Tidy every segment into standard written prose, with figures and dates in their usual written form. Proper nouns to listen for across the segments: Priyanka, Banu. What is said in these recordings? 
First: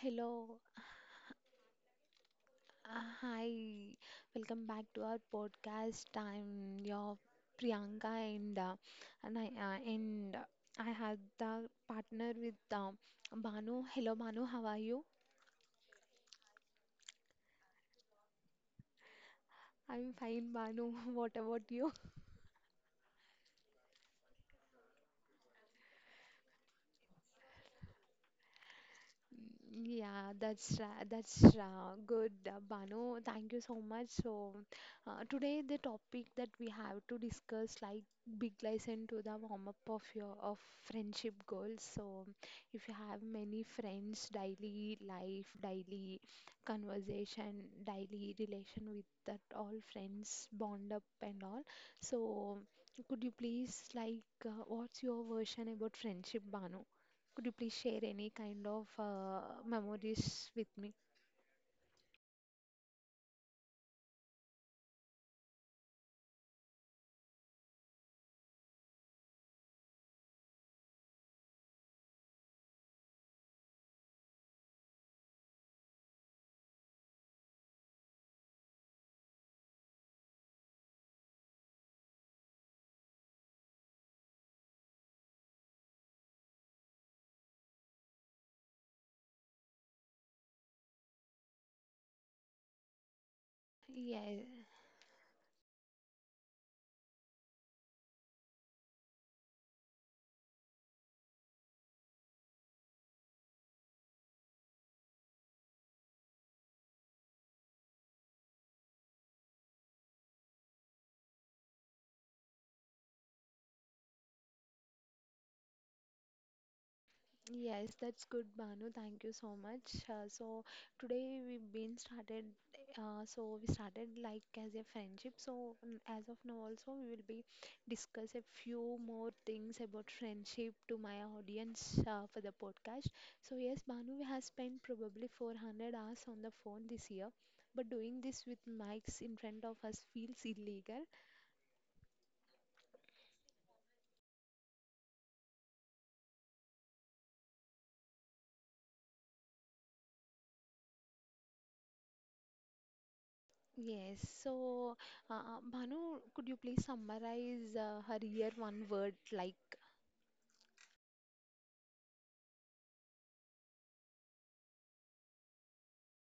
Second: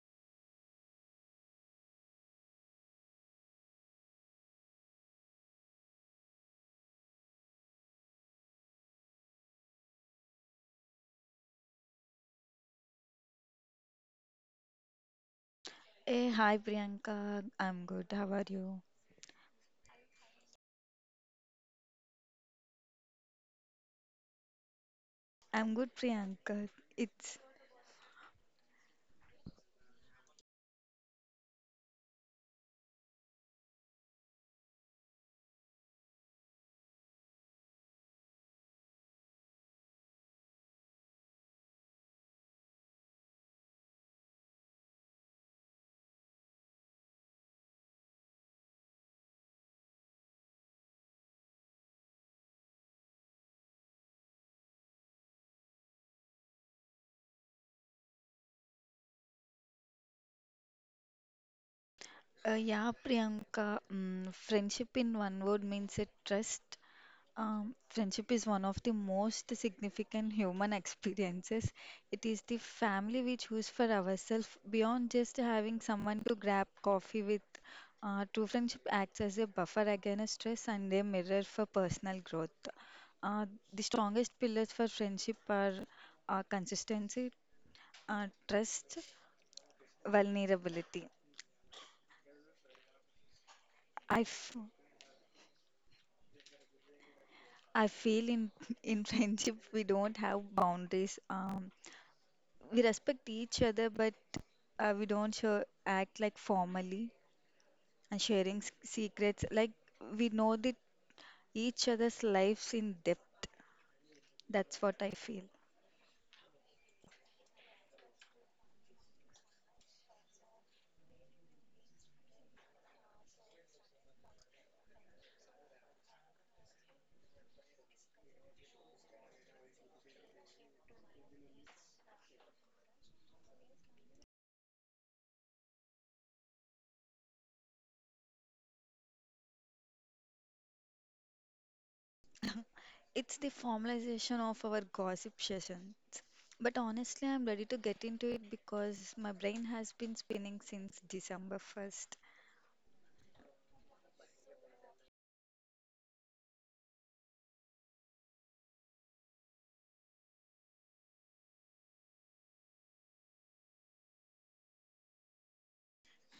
Hello, hi, welcome back to our podcast. I'm your Priyanka, and uh, and I had the partner with Banu. Hello, Banu, how are you? Hey, hi Priyanka. I'm good. How are you? I'm fine, Banu. What about you? I'm good, Priyanka. It's Yeah, that's good, Banu. Thank you so much. So, today the topic that we have to discuss, like big lesson to the warm up of your of friendship goals. So, if you have many friends, daily life, daily conversation, daily relation with that all friends bond up and all. So, could you please like what's your version about friendship, Banu? Could you please share any kind of memories with me? Yeah, Priyanka. Friendship in one word means a trust. Friendship is one of the most significant human experiences. It is the family we choose for ourselves beyond just having someone to grab coffee with. True friendship acts as a buffer against stress and a mirror for personal growth. Uh, the strongest pillars for friendship are consistency, trust, vulnerability. I, Yeah, f I feel in in friendship we don't have boundaries. We respect each other, but we don't show, act like formally and sharing s secrets. Like we know the each other's lives in depth. That's what I feel. yes, that's good, Banu. Thank you so much. So today we've been started. So we started like as a friendship. So mm, as of now, also we will be discuss a few more things about friendship to my audience for the podcast. So yes, Banu, we have spent probably 400 hours on the phone this year, but doing this with mics in front of us feels illegal. It's the formalization of our gossip sessions. But honestly, I'm ready to get into it because my brain has been spinning since December 1st. Yes. So, Bhanu, could you please summarize her year one word like?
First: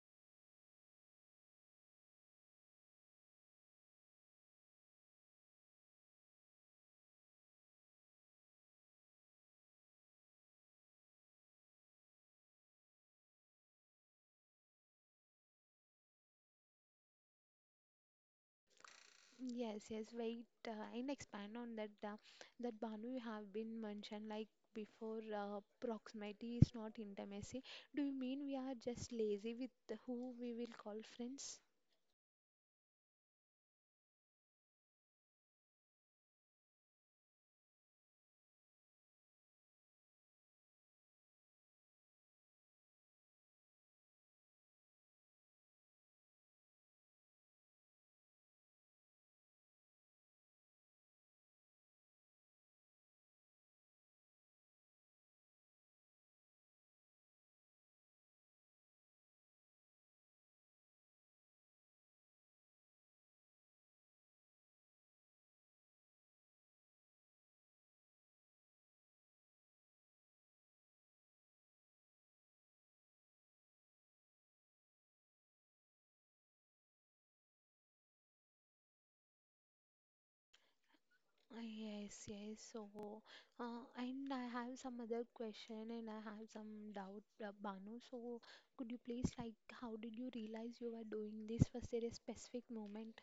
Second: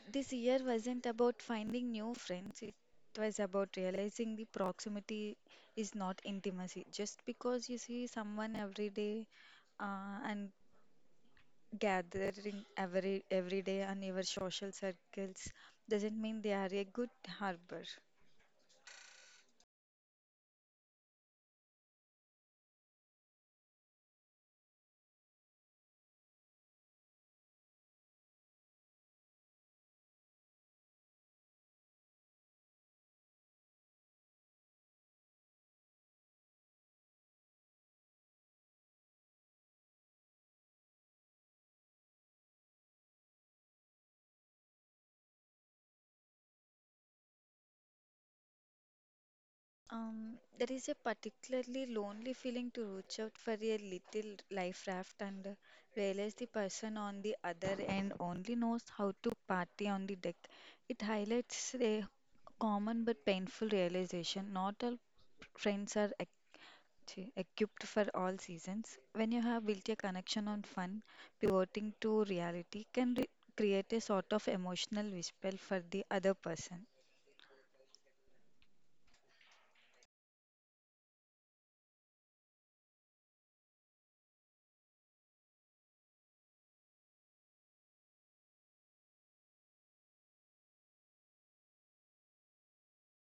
This year wasn't about finding new friends, it was about realizing the proximity is not intimacy. Just because you see someone every day and gathering every day on your social circles doesn't mean they are a good harbor. Yes, yes. Wait, and expand on that. That Bhanu you have been mentioned like before. Proximity is not intimacy. Do you mean we are just lazy with who we will call friends? There is a particularly lonely feeling to reach out for a little life raft and realize the person on the other end only knows how to party on the deck. It highlights a common but painful realization. Not all friends are equipped for all seasons. When you have built a connection on fun, pivoting to reality can create a sort of emotional whisper for the other person. Yes, yes. So, and I have some other question and I have some doubt, Banu. So, could you please, like, how did you realize you were doing this? Was there a specific moment?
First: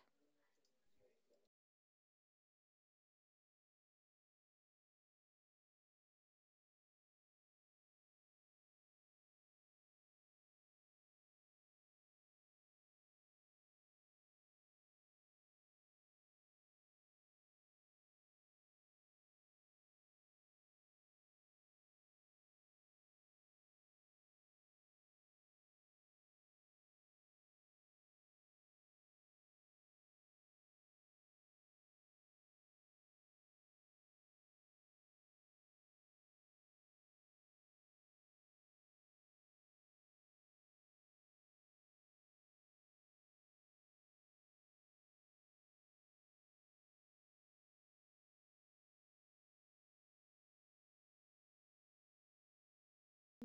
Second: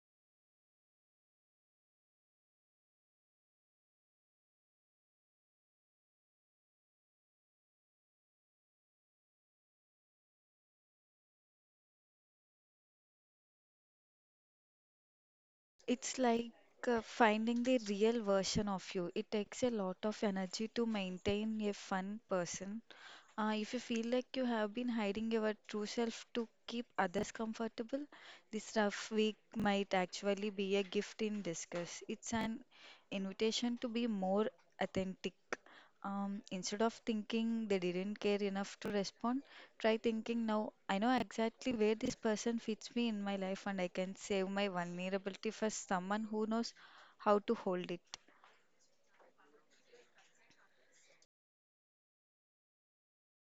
It's like finding the real version of you. It takes a lot of energy to maintain a fun person, if you feel like you have been hiding your true self to keep others comfortable, this rough week might actually be a gift in disguise. It's an invitation to be more authentic. Instead of thinking they didn't care enough to respond, try thinking now I know exactly where this person fits me in my life and I can save my vulnerability for someone who knows how to hold it.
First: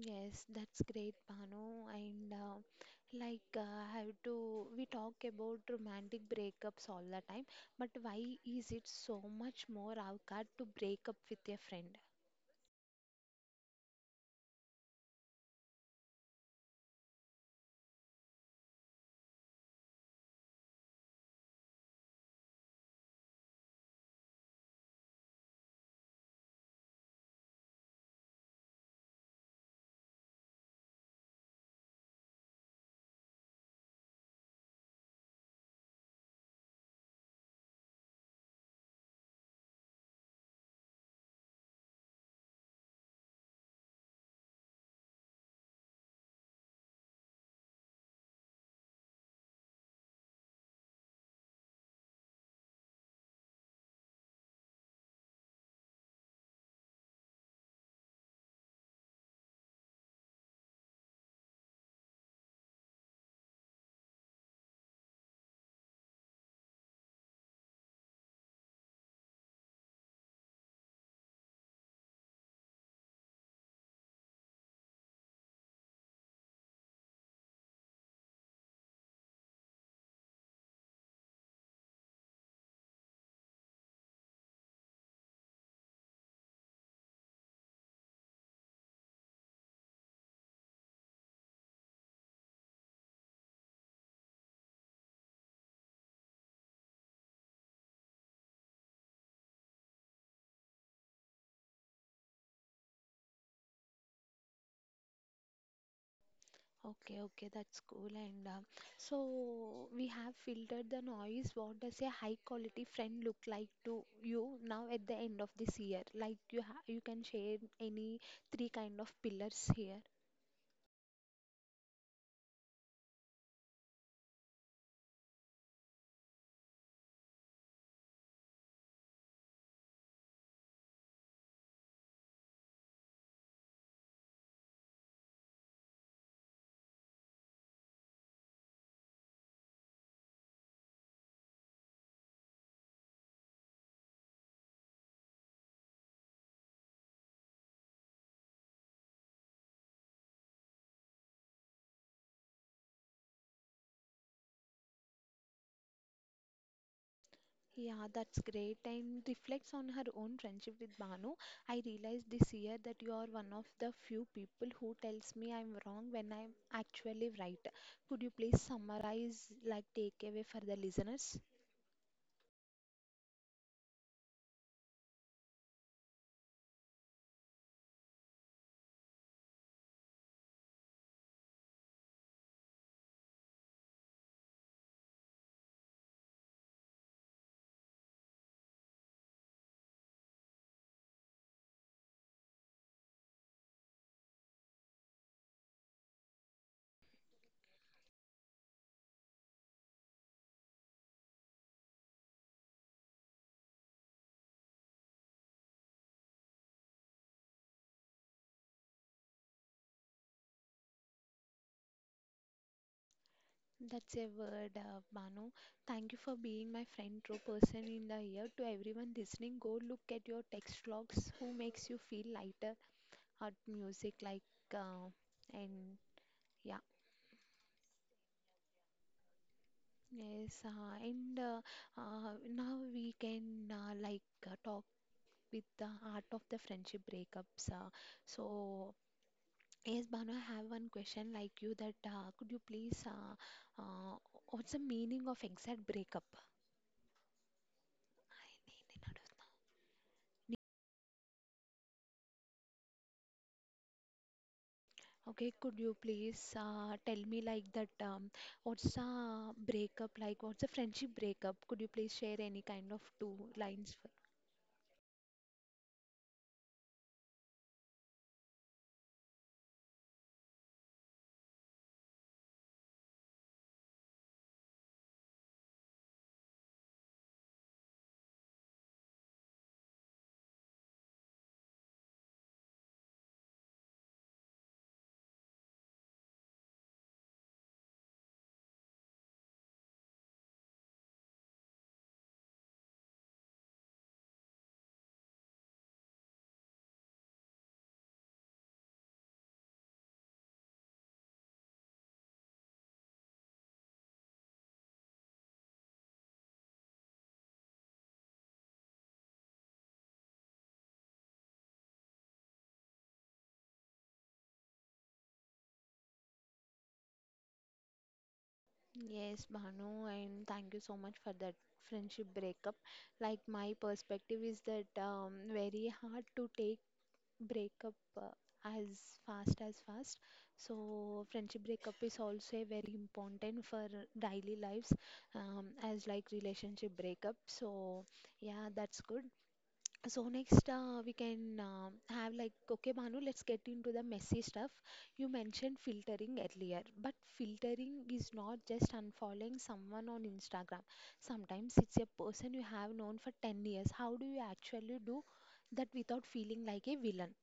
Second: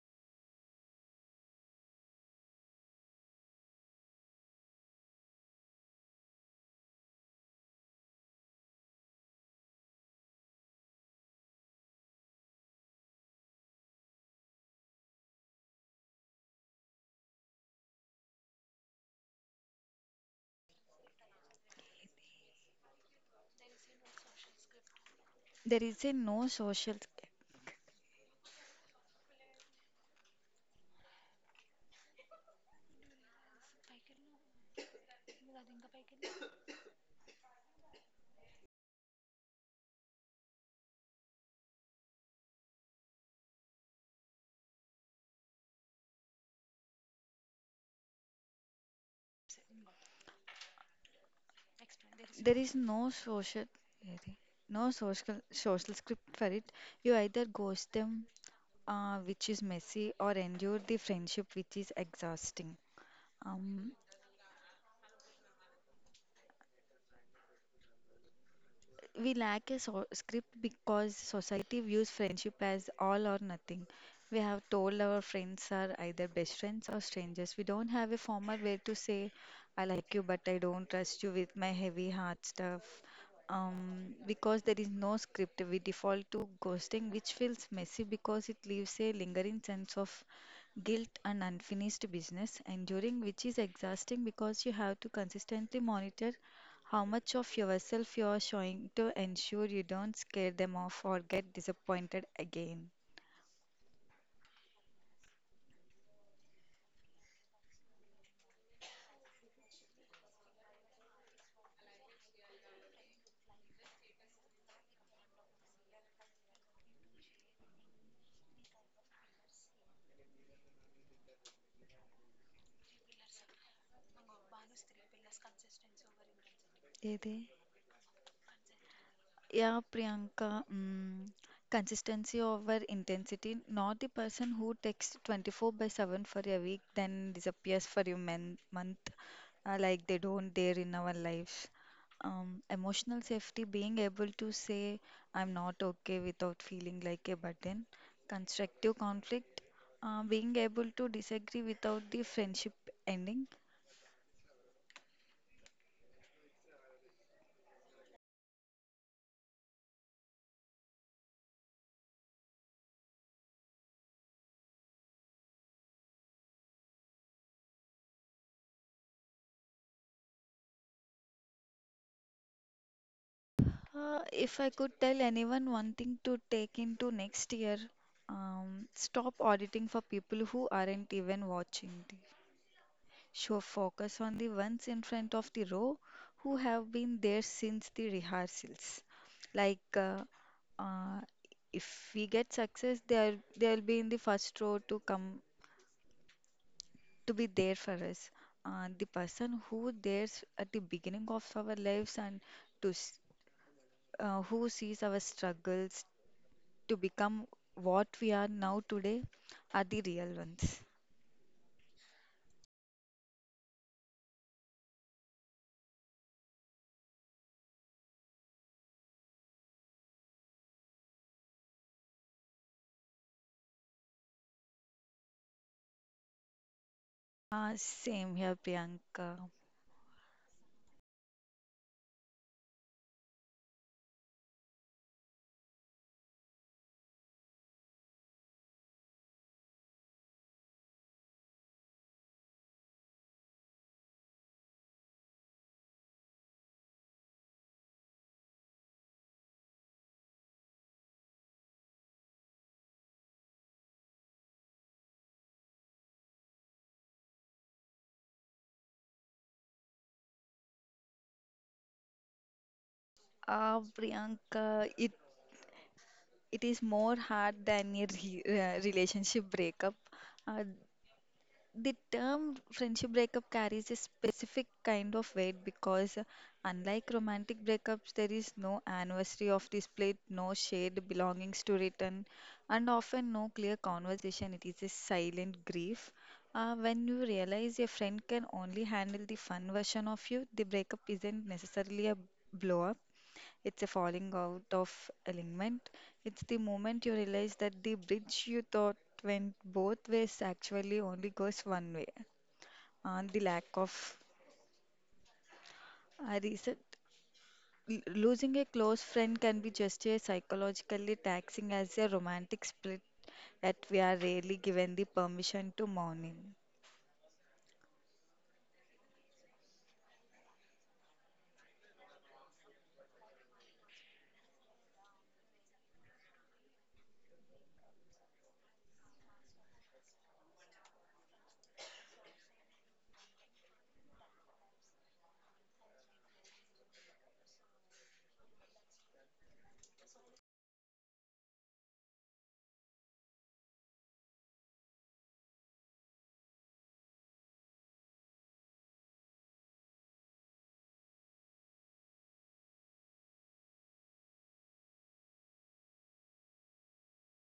Yes, that's great, Banu. And like, I have to, we talk about romantic breakups all the time, but why is it so much more awkward to break up with a friend? There is a no social There is no social script for it. You either ghost them, which is messy, or endure the friendship, which is exhausting. Um, We lack a script because society views friendship as all or nothing. We have told our friends are either best friends or strangers. We don't have a formal way to say, I like you, but I don't trust you with my heavy heart stuff. Because there is no script, we default to ghosting, which feels messy because it leaves a lingering sense of guilt and unfinished business, enduring which is exhausting because you have to consistently monitor how much of yourself you're showing to ensure you don't scare them off or get disappointed again. Okay, okay, that's cool. And so we have filtered the noise. What does a high quality friend look like to you now at the end of this year? Like you can share any three kind of pillars here. ఏది? Yeah, Priyanka, consistency over intensity, not the person who takes 24/7 for a week, then disappears for a man month, like they don't dare in our lives. Emotional safety, being able to say, I'm not okay without feeling like a burden. Constructive conflict, being able to disagree without the friendship ending. Yeah, that's great. And reflects on her own friendship with Banu. I realized this year that you are one of the few people who tells me I'm wrong when I'm actually right. Could you please summarize, like takeaway for the listeners? If I could tell anyone one thing to take into next year, stop auditing for people who aren't even watching the show. Focus on the ones in front of the row who have been there since the rehearsals. Like, uh, if we get success, they'll be in the first row to come to be there for us. The person who there's at the beginning of our lives and to s- who sees our struggles, to become what we are now today are the real ones. That's a word, Banu. Thank you for being my friend, true person in the year. To everyone listening, go look at your text logs. Who makes you feel lighter? Hot music, like, uh, and yeah, Ah, same here, Priyanka. yes. And now we can like talk with the art of the friendship breakups. So yes, Banu, I have one question like you that could you please uh, what's the meaning of exact breakup? Okay, could you please tell me like that what's a breakup like? What's a friendship breakup? Could you please share any kind of two Ah, lines for? Priyanka, it is more hard than a re relationship breakup. Uh, The term friendship breakup carries a specific kind of weight because, unlike romantic breakups, there is no anniversary of the split, no shared belongings to return, and often no clear conversation. It is a silent grief. When you realize your friend can only handle the fun version of you, the breakup isn't necessarily a blow up. It's a falling out of alignment. It's the moment you realize that the bridge you thought went both ways actually only goes one way. And the lack of a reset. Losing a close friend can be just as psychologically taxing as a romantic split that we are rarely given the permission to mourn in. Yes, Bhanu, and thank you so much for that friendship breakup. Like, my perspective is that very hard to take breakup uh, as fast. So, friendship breakup is also very important for daily lives, as like relationship breakup. So, yeah, that's good. So next we can have like okay Bhanu, let's get into the messy stuff. You mentioned filtering earlier, but filtering is not just unfollowing someone on Instagram. Sometimes it's a person you have known for 10 years. How do you actually do that without feeling like a villain?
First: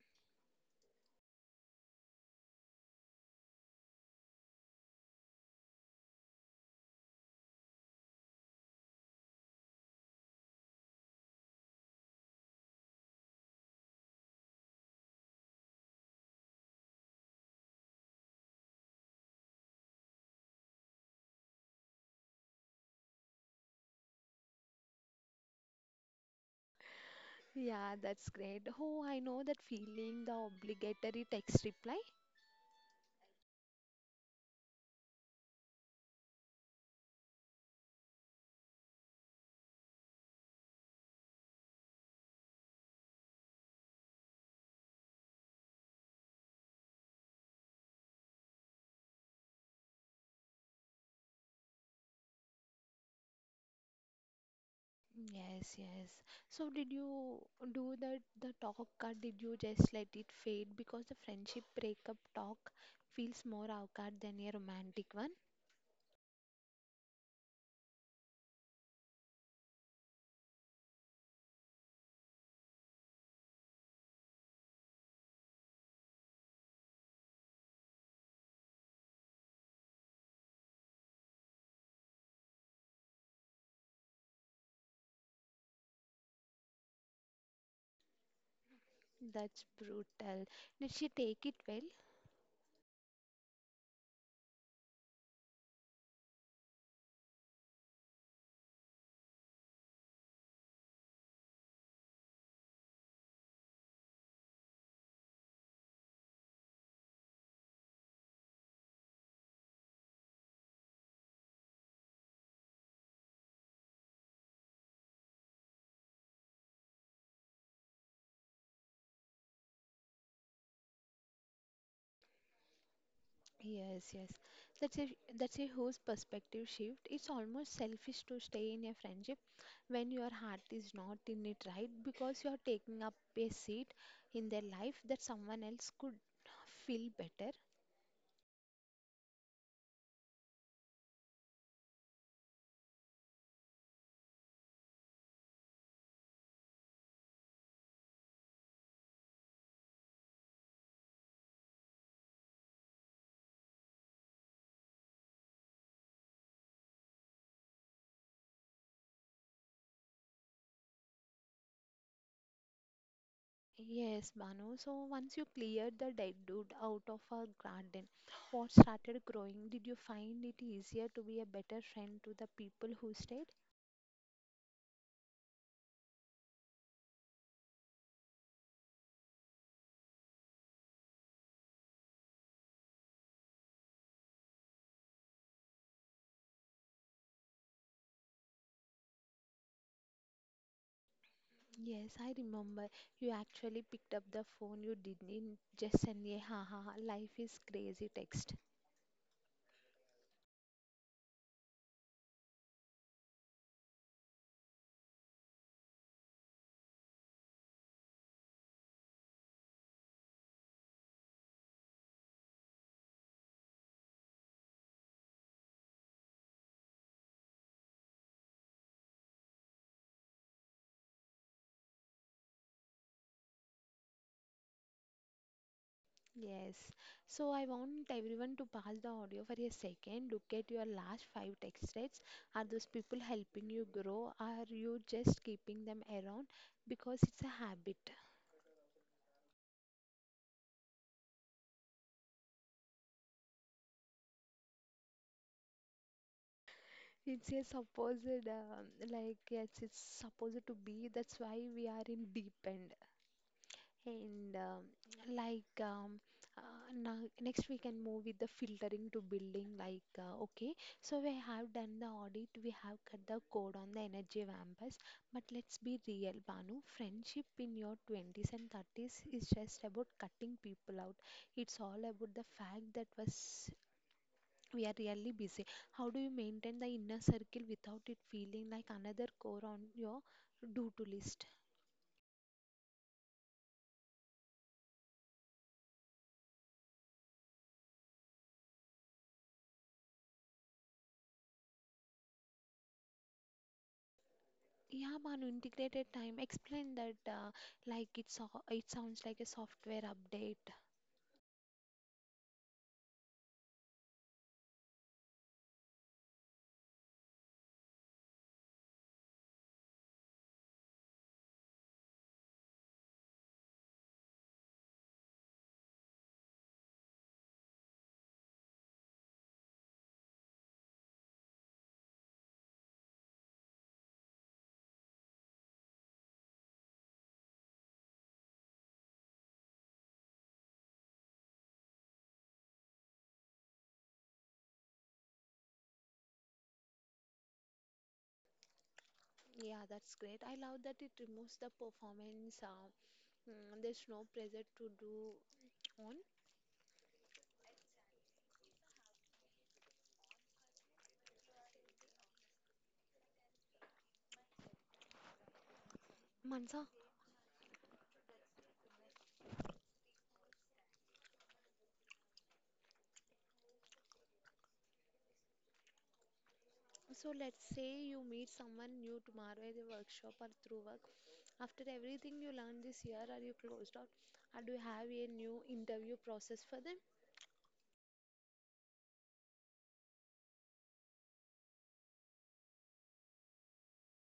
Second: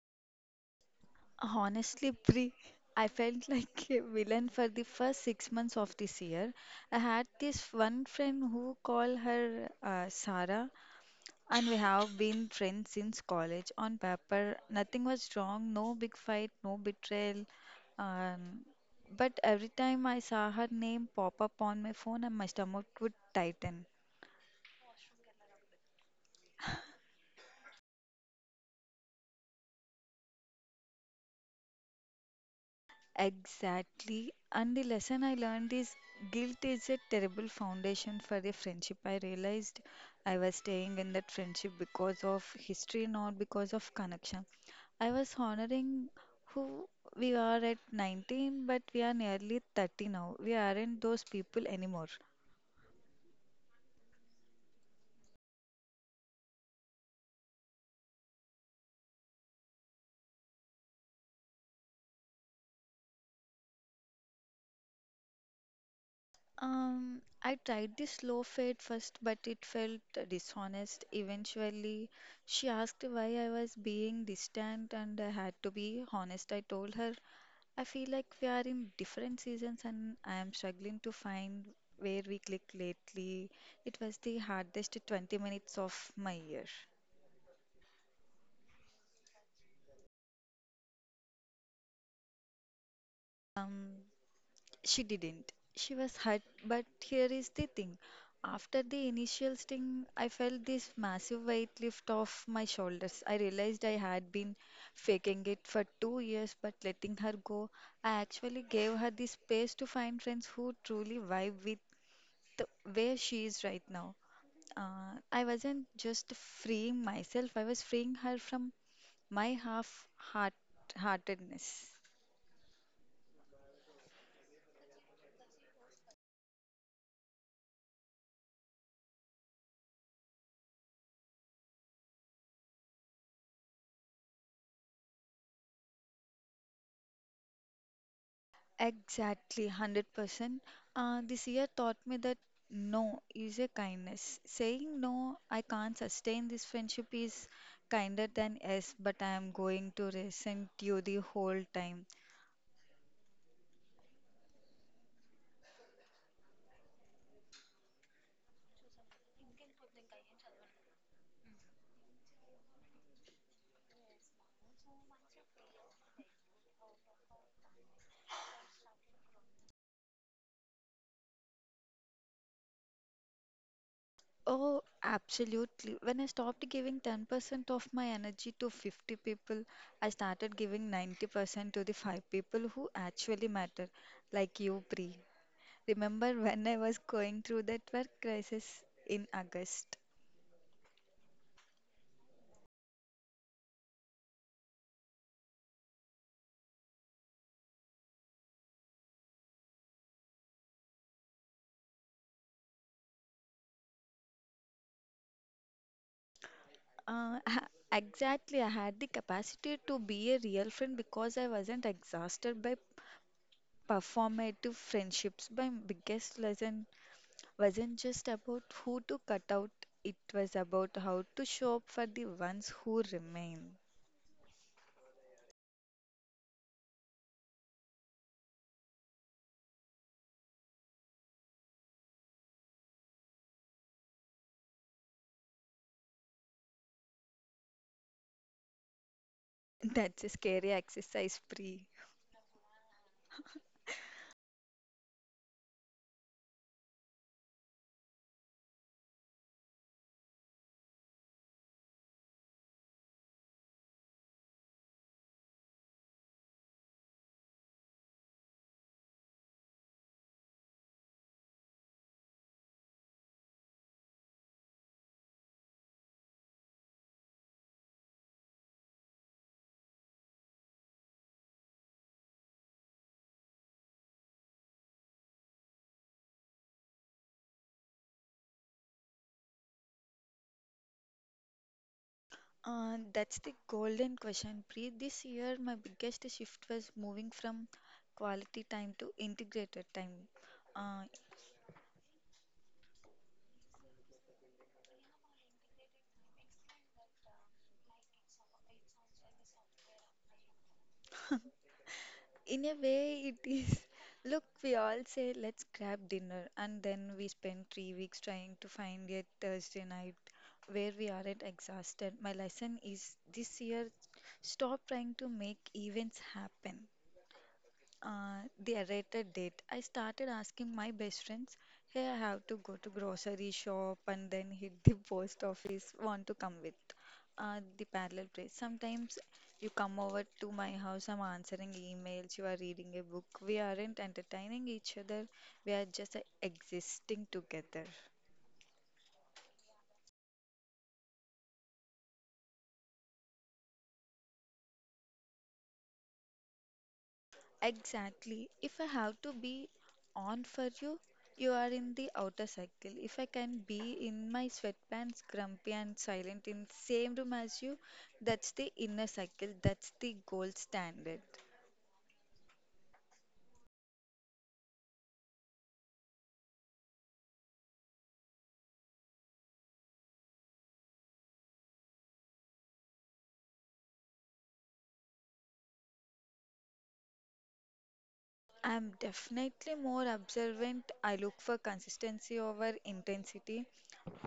Honestly, Pri, I felt like a villain for the first 6 months of this year. I had this one friend who called her Sarah, and we have been friends since college. On paper, nothing was wrong, no big fight, no betrayal. Um, but every time I saw her name pop up on my phone, and my stomach would tighten. Yeah, that's great. Oh, I know that feeling, the obligatory text reply. Exactly. And the lesson I learned is guilt is a terrible foundation for a friendship. I realized I was staying in that friendship because of history, not because of connection. I was honoring who we are at 19, but we are nearly 30 now. We aren't those people anymore. Yes, yes. So did you do that the talk or did you just let it fade because the friendship breakup talk feels more awkward than a romantic one? I tried the slow fade first, but it felt dishonest. Eventually, she asked why I was being distant, and I had to be honest. I told her I feel like we are in different seasons, and I am struggling to find where we click lately. It was the hardest 20 minutes of my year. That's brutal. Did she take it well? Um, She didn't. She was hurt, but here is the thing. After the initial sting, I felt this massive weight lift off my shoulders. I realized I had been faking it for 2 years, but letting her go, I actually gave her the space to find friends who truly vibe with where she is right now. I wasn't just freeing myself, I was freeing her from my half-heart heartedness. Yes, yes. That's a that's a whole perspective shift. It's almost selfish to stay in a friendship when your heart is not in it, right? Because you're taking up a seat in their life that someone else could feel better. Exactly, 100%. This year taught me that no is a kindness. Saying no, I can't sustain this friendship is kinder than yes, but I am going to resent you the whole time. Yes, Manu. So once you cleared the deadwood out of our garden, what started growing? Did you find it easier to be a better friend to the people who stayed? Oh, absolutely. When I stopped giving 10% of my energy to 50 people, I started giving 90% to the five people who actually matter, like you, Pri. Remember when I was going through that work crisis in August? Yes, I remember. You actually picked up the phone. You didn't just send a ha ha ha, life is crazy text. Exactly, I had the capacity to be a real friend because I wasn't exhausted by performative friendships. My biggest lesson wasn't just about who to cut out, it was about how to show up for the ones who remain. Yes. So I want everyone to pause the audio for a second. Look at your last five text threads. Are those people helping you grow? Are you just keeping them around because it's a habit? That's a scary exercise, Pri. It's a supposed, like, yes, it's supposed to be. That's why we are in deep end. And, um, like, um, Now, next we can move with the filtering to building. Like, okay, so we have done the audit, we have cut the code on the energy vampires. But let's be real, Banu. Friendship in your 20s and 30s is just about cutting people out. It's all about the fact that was we are really busy. How do you maintain the inner circle without it feeling like another core on your do to list? That's the golden question, Pri. This year, my biggest shift was moving from quality time to integrated time. Uh, Yeah, Manu, integrated time. Explain that like it sounds like a software update. In a way, it is. Look, we all say, let's grab dinner, and then we spend 3 weeks trying to find a Thursday night where we aren't exhausted. My lesson is this year stop trying to make events happen. The errated date. I started asking my best friends, hey, I have to go to grocery shop and then hit the post office. Want to come with? The parallel place. Sometimes you come over to my house, I'm answering emails, you are reading a book. We aren't entertaining each other, we are just existing together. Yeah, that's great. I love that it removes the performance. Mm, there's no pressure to do on. Exactly. If I have to be on for you, you are in the outer circle. If I can be in my sweatpants, grumpy and silent in Mansa, same room as you, that's the inner circle. That's the gold standard. so let's say you meet someone new tomorrow at the workshop or through work. After everything you learned this year, are you closed out? Or do you have a new interview process for them? I'm definitely more observant. I look for consistency over intensity.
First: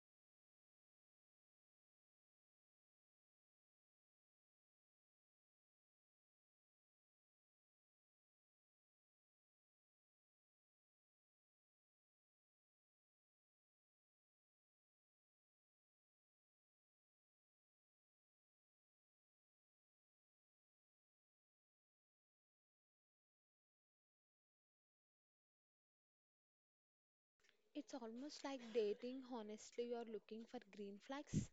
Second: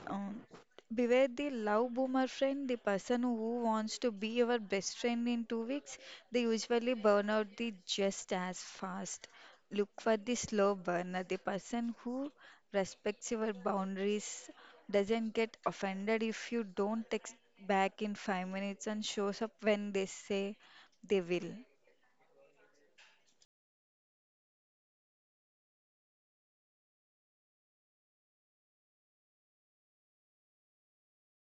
Um, beware the love boomer friend, the person who wants to be your best friend in 2 weeks. They usually burn out the just as fast. Look for the slow burner, the person who respects your boundaries, doesn't get offended if you don't text back in 5 minutes and shows up when they say they will. It's almost like dating. Honestly, you are looking for green flags.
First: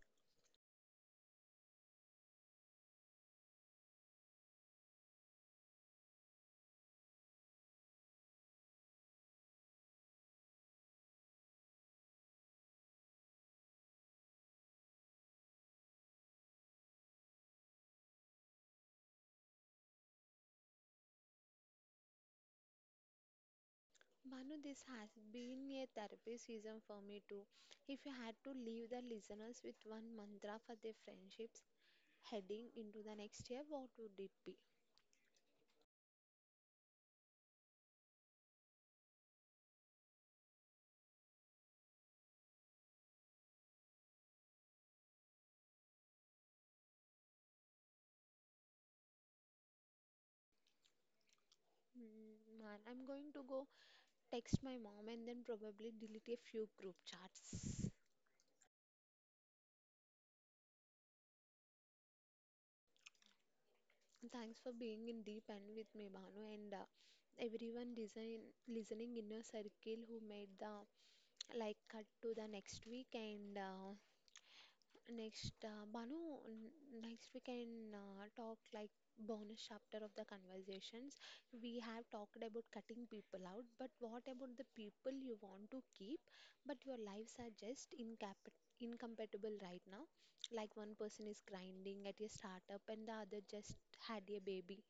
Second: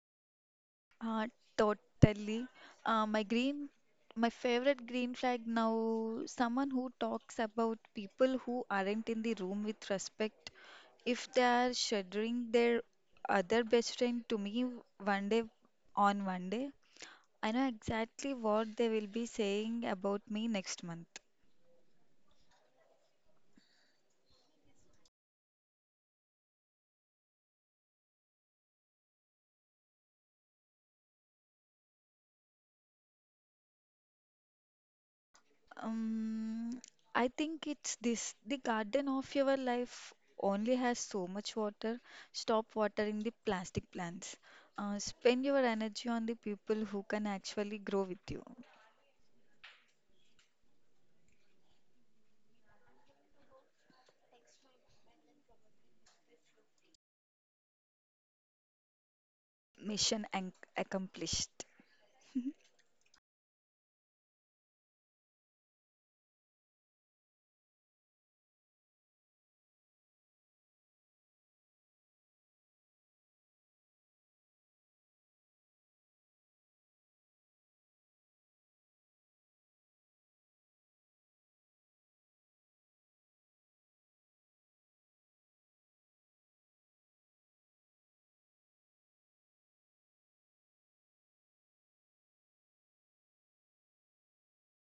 Uh, totally. Uh, my green, my favorite green flag now, someone who talks about people who aren't in the room with respect. If they are shadowing their other best friend to me one day on one day, I know exactly what they will be saying about me next month. Manu, this has been a therapy season for me too. If you had to leave the listeners with one mantra for their friendships heading into the next year, what would it be? Um, I think it's this. The garden of your life only has so much water. Stop watering the plastic plants. Spend your energy on the people who can actually grow with you. Mm, Man, I'm going to go text my mom and then probably delete a few group chats. Mission an accomplished. Thanks for being in deep end with me, Banu, and everyone listening in your circle who made the like cut to the next week. And next, Banu, next we can talk like bonus chapter of the conversations. We have talked about cutting people out, but what about the people you want to keep, but your lives are just incap incompatible right now? Like one person is grinding at a startup and the other just had a baby.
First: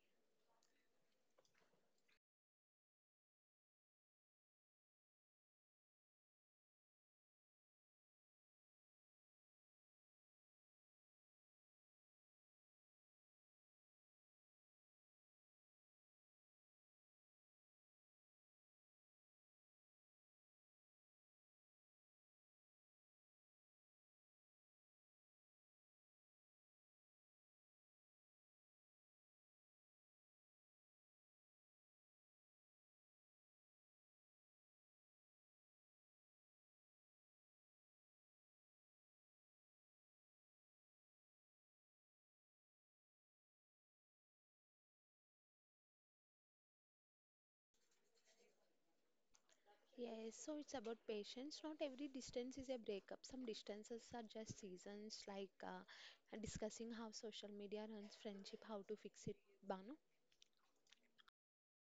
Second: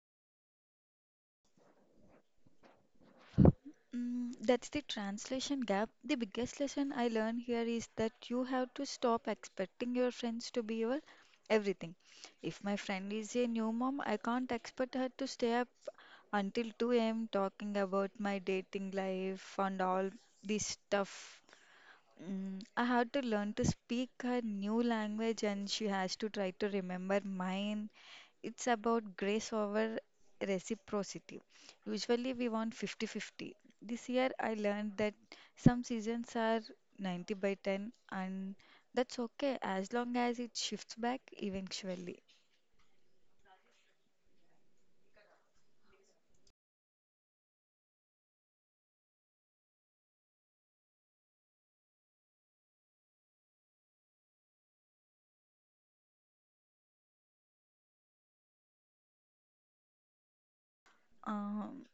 That's the translation gap. The biggest lesson I learned here is that you have to stop expecting your friends to be your everything. If my friend is a new mom, I can't expect her to stay up until 2 a.m. talking about my dating life and all this stuff. I had to learn to speak her new language and she has to try to remember mine. It's about grace over reciprocity. Usually we want 50-50. This year I learned that some seasons are 90 by 10 and that's okay as long as it shifts back eventually. Yes, so it's about patience. Not every distance is a breakup. Some distances are just seasons, like discussing how social media runs friendship, how to fix it, Banu. Um,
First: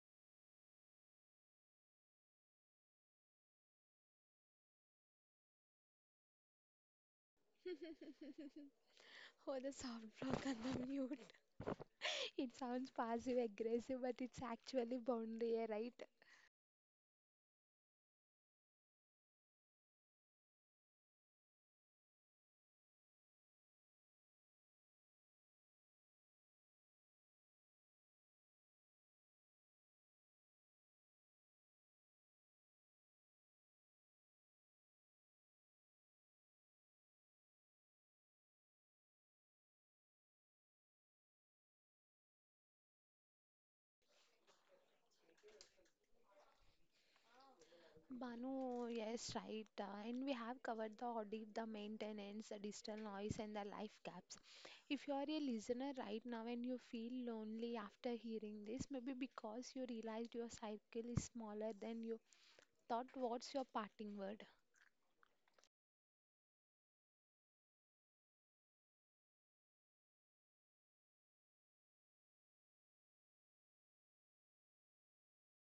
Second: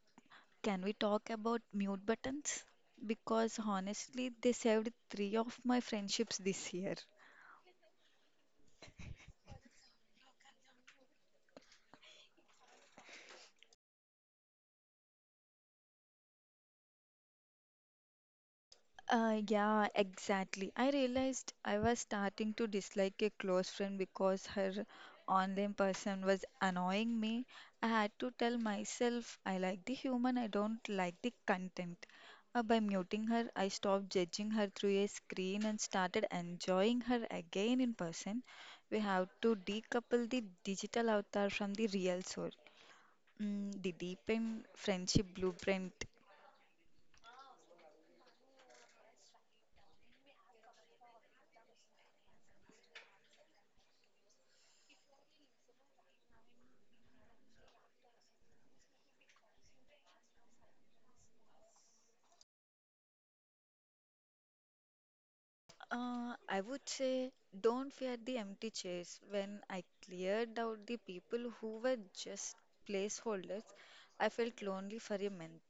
can we talk about mute buttons? Because honestly, they saved three of my friendships this year. Oh, the soft block and the mute. It sounds passive aggressive, but it's actually boundary, right? Yeah, exactly. I realized I was starting to dislike a close friend because her online person was annoying me. I had to tell myself I like the human, I don't like the content. By muting her, I stopped judging her through a screen and started enjoying her again in person. We have to decouple the digital avatar from the real soul. Mm, the deepened friendship blueprint. Banu, yes, right. And we have covered the audit, the maintenance, the digital noise, and the life gaps. If you are a listener right now and you feel lonely after hearing this, maybe because you realized your cycle is smaller than you thought, what's your parting word? I would say don't fear the empty chairs. When I cleared out the people who were just placeholders, I felt lonely for a month.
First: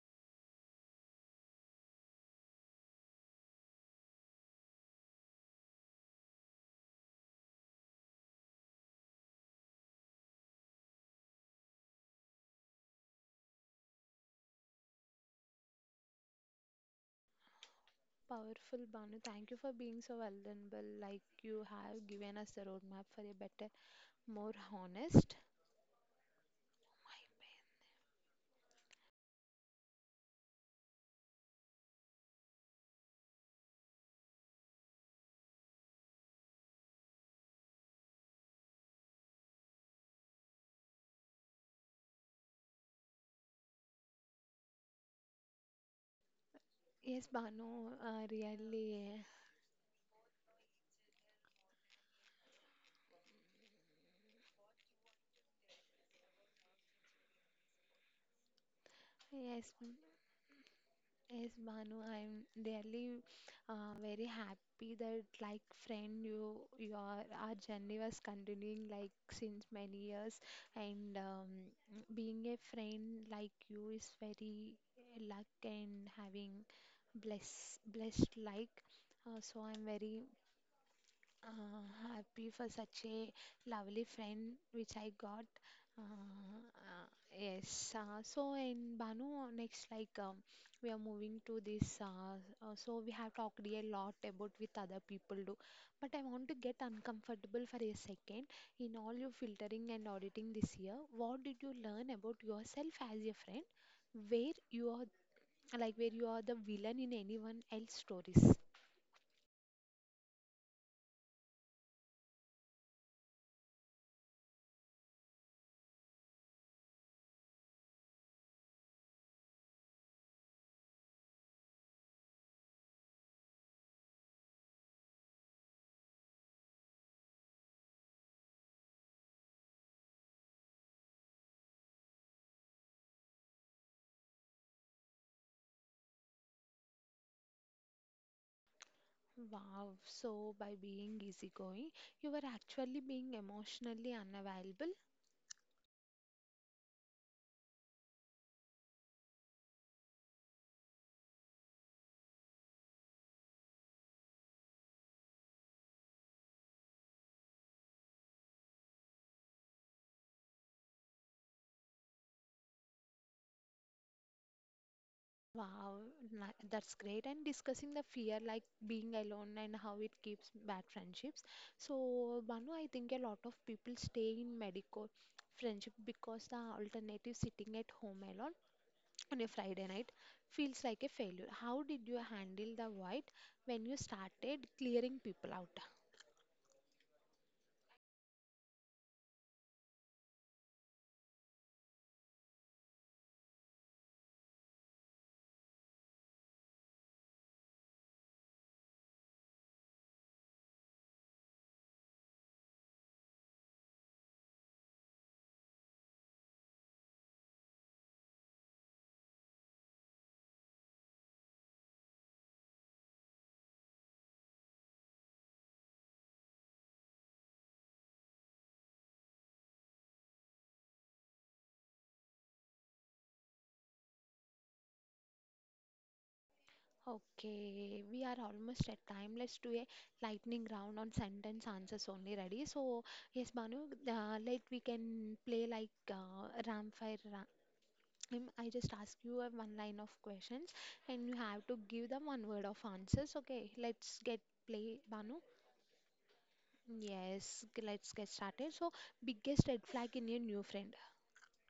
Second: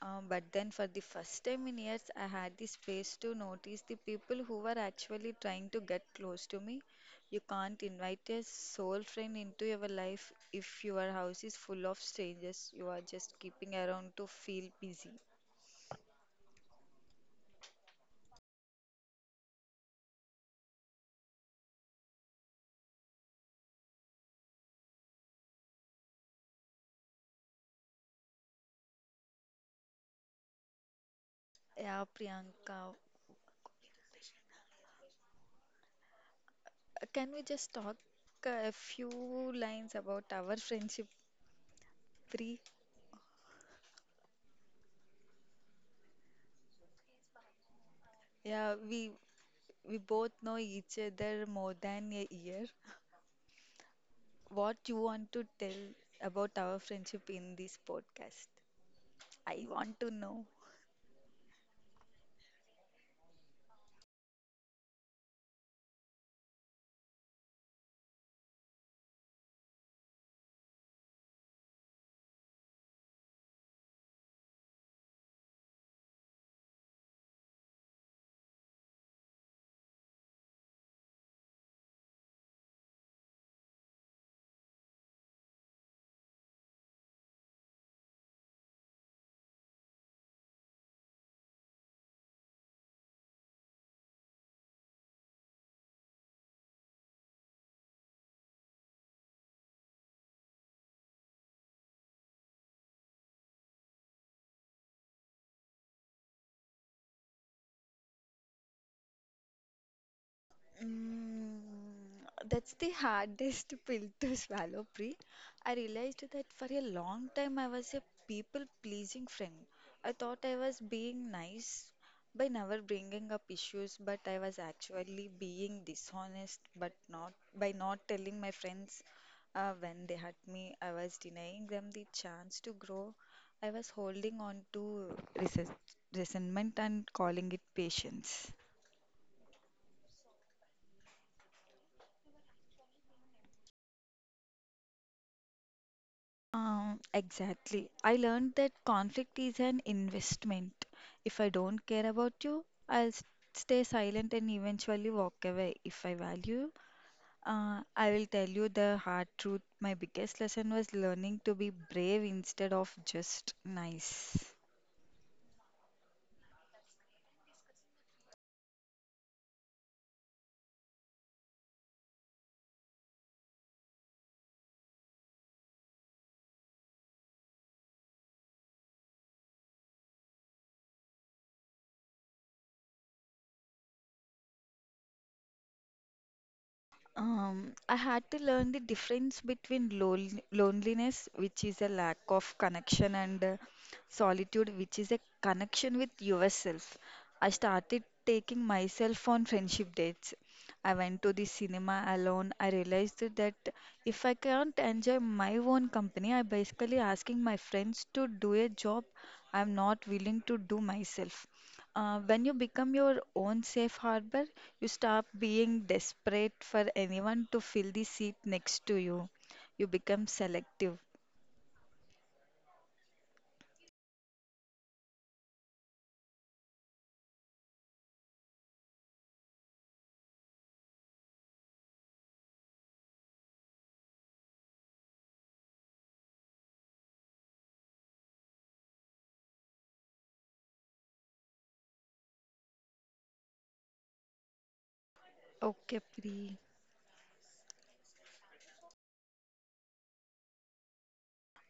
But then, for the first time in years, I had the space to notice the people who were actually trying to get close to me. You can't invite a soul friend into your life if your house is full of strangers you are just keeping around to feel busy. Powerful Banu, thank you for being so vulnerable. Like you have given us the roadmap for a better, more honest. Yeah, Priyanka. Can we just talk a few lines about our friendship, Pri? Yes, Banu, Yeah, we really. we both know each other more than a year. What you want to tell about our friendship in this podcast? I Yes, want to know. yes, Bhanu, I'm really very happy that like friend you your our journey was continuing like since many years and being a friend like you is very luck and having blessed like so I'm very happy for such a lovely friend which I got. Uh, uh, yes. So in Banu, next like we are moving to this. So we have talked a lot about with other people do, but I want to get uncomfortable for a second. In all your filtering and auditing this year, what did you learn about yourself as a friend? Where you are where you are the villain in anyone else's stories? Mm, that's the hardest pill to swallow, Pri. I realized that for a long time I was a people pleasing friend. I thought I was being nice by never bringing up issues, but I was actually being dishonest, but not by not telling my friends when they hurt me. I was denying them the chance to grow. I was holding on to resentment and calling it patience. Wow, so by being easygoing, you were actually being emotionally unavailable. Exactly. I learned that conflict is an investment. If I don't care about you, I'll stay silent and eventually walk away. If I value you, I will tell you the hard truth. My biggest lesson was learning to be brave instead of just nice. Wow, that's great. And discussing the fear like being alone and how it keeps bad friendships. So, Banu, I think a lot of people stay in medical friendship because the alternative sitting at home alone on a Friday night feels like a failure. How did you handle the void when you started clearing people out? I had to learn the difference between loneliness, which is a lack of connection, and solitude, which is a connection with yourself. I started taking myself on friendship dates. I went to the cinema alone. I realized that if I can't enjoy my own company, I basically asking my friends to do a job I'm not willing to do myself. When you become your own safe harbor, you stop being desperate for anyone to fill the seat next to you. You become selective. Okay, we are almost at time. Let's do a lightning round on sentence answers only. Ready? So, yes, Banu, like we can play like Ramfire. I just ask you a one line of questions, and you have to give them one word of answers. Okay, let's get play, Banu. Okay, Pri. Yes, let's get started. So, biggest red flag in your new friend.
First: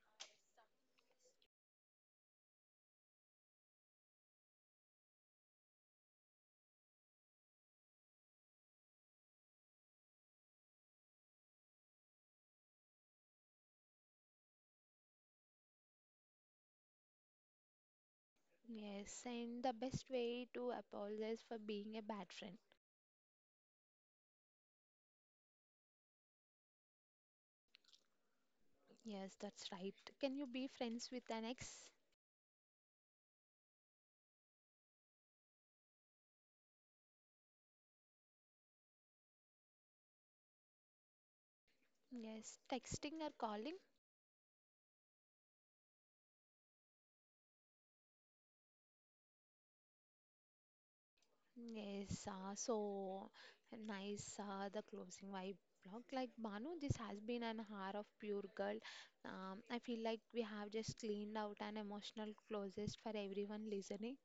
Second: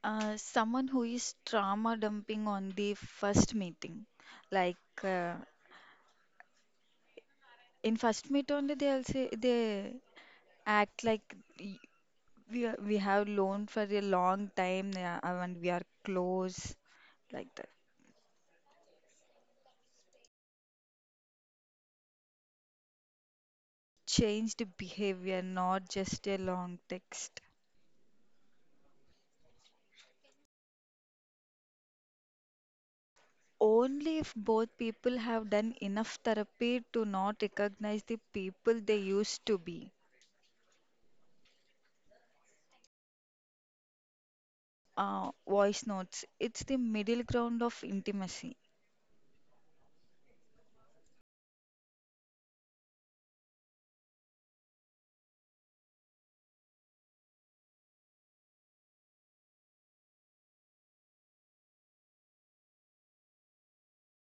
Someone who is trauma dumping on the first meeting. Like uh, in first meet only they'll say they act like y- we have known for a long time, yeah, and we are close like that. Yes, and the best way to apologize for being a bad friend. Changed behavior, not just a long text. Yes, that's right. Can you be friends with an ex? Only if both people have done enough therapy to not recognize the people they used to be. Yes, texting or calling. Voice notes. It's the middle ground of intimacy. Yes, so nice the closing vibe vlog. Like Banu, this has been an hour of pure girl. I feel like we have just cleaned out an emotional closest for everyone listening.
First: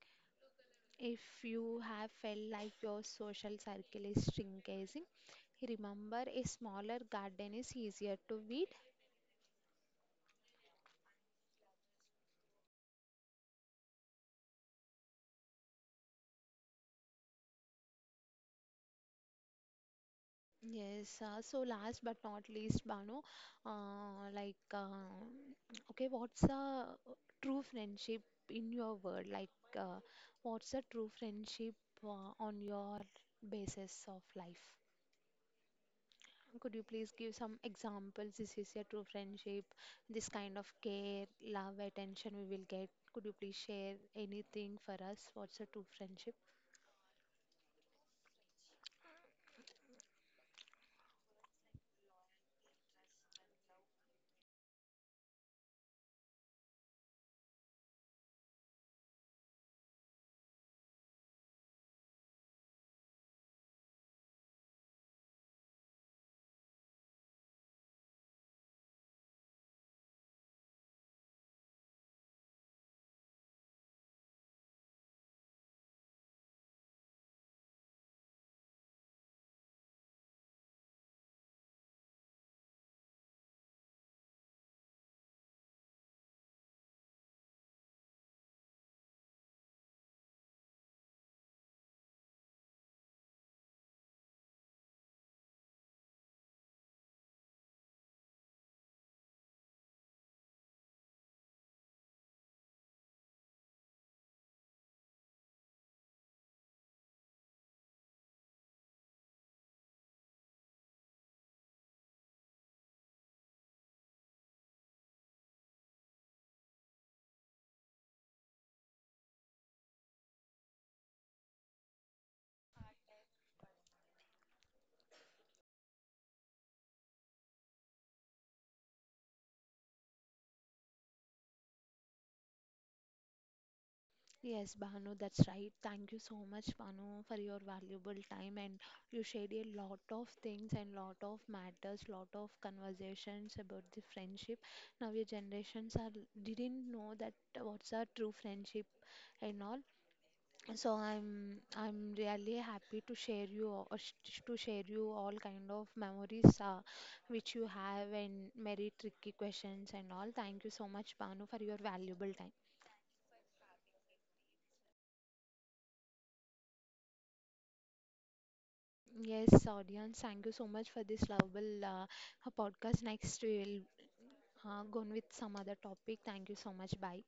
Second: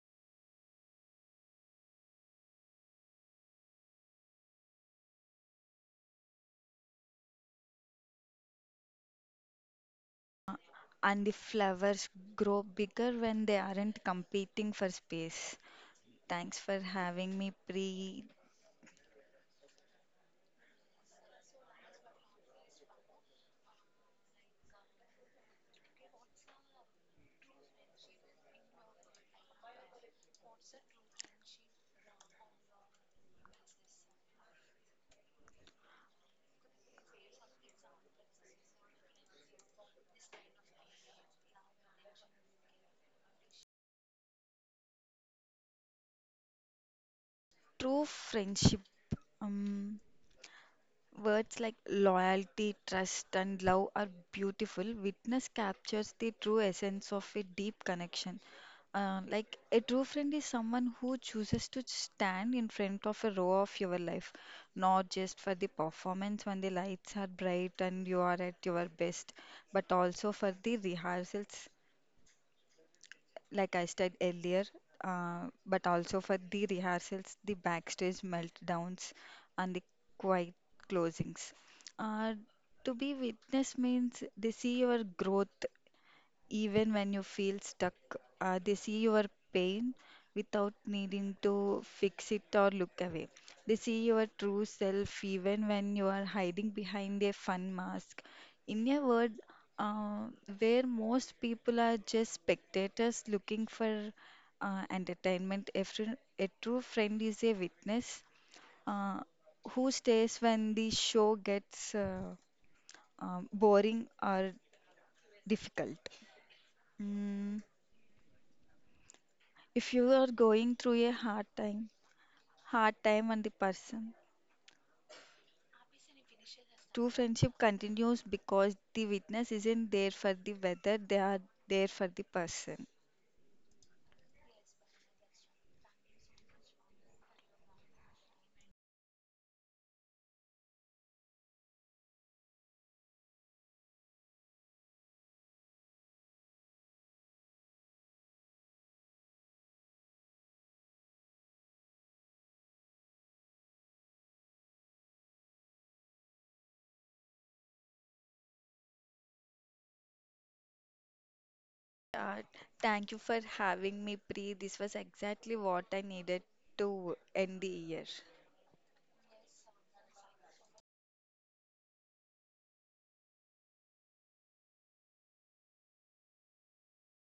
If you have felt like your social circle is shrinking, remember a smaller garden is easier to weed. And the flowers grow bigger when they aren't competing for space. Thanks for having me, Pre. Yes, so last but not least, Bano, like, okay, what's a true friendship in your world? Like, uh, what's a true friendship on your basis of life? Could you please give some examples? This is a true friendship, this kind of care, love, attention we will get. Could you please share anything for us? What's a true friendship? True friendship. Um, Words like loyalty, trust, and love are beautiful. Witness captures the true essence of a deep connection. Like a true friend is someone who chooses to stand in front of a row of your life, not just for the performance when the lights are bright and you are at your best, but also for the rehearsals like I said earlier, but also for the rehearsals, the backstage meltdowns, and the quiet closings. Uh, to be witness means they see your growth even when you feel stuck. They see your pain without needing to fix it or look away. They see your true self even when you are hiding behind a fun mask. In a word, uh, where most people are just spectators looking for entertainment, a true friend is a witness uh, who stays when the show gets boring or difficult. Mm. If you are going through a hard time and the person, true friendship continues because the witness isn't there for the weather, they are there for the person. Yes, Bhanu, that's right. Thank you so much, Bhanu, for your valuable time and you shared a lot of things and lot of matters, lot of conversations about the friendship. Now your generations are didn't know that what's a true friendship and all. So I'm really happy to share you all- sh- to share you all kind of memories which you have and very tricky questions and all. Thank you so much, Bhanu, for your valuable Yeah, time. thank you for having me, Pri. This was exactly what I needed to end the year. Yes, audience, thank you so much for this lovable podcast. Next, we'll go on with some other topic. Thank you so much. Bye.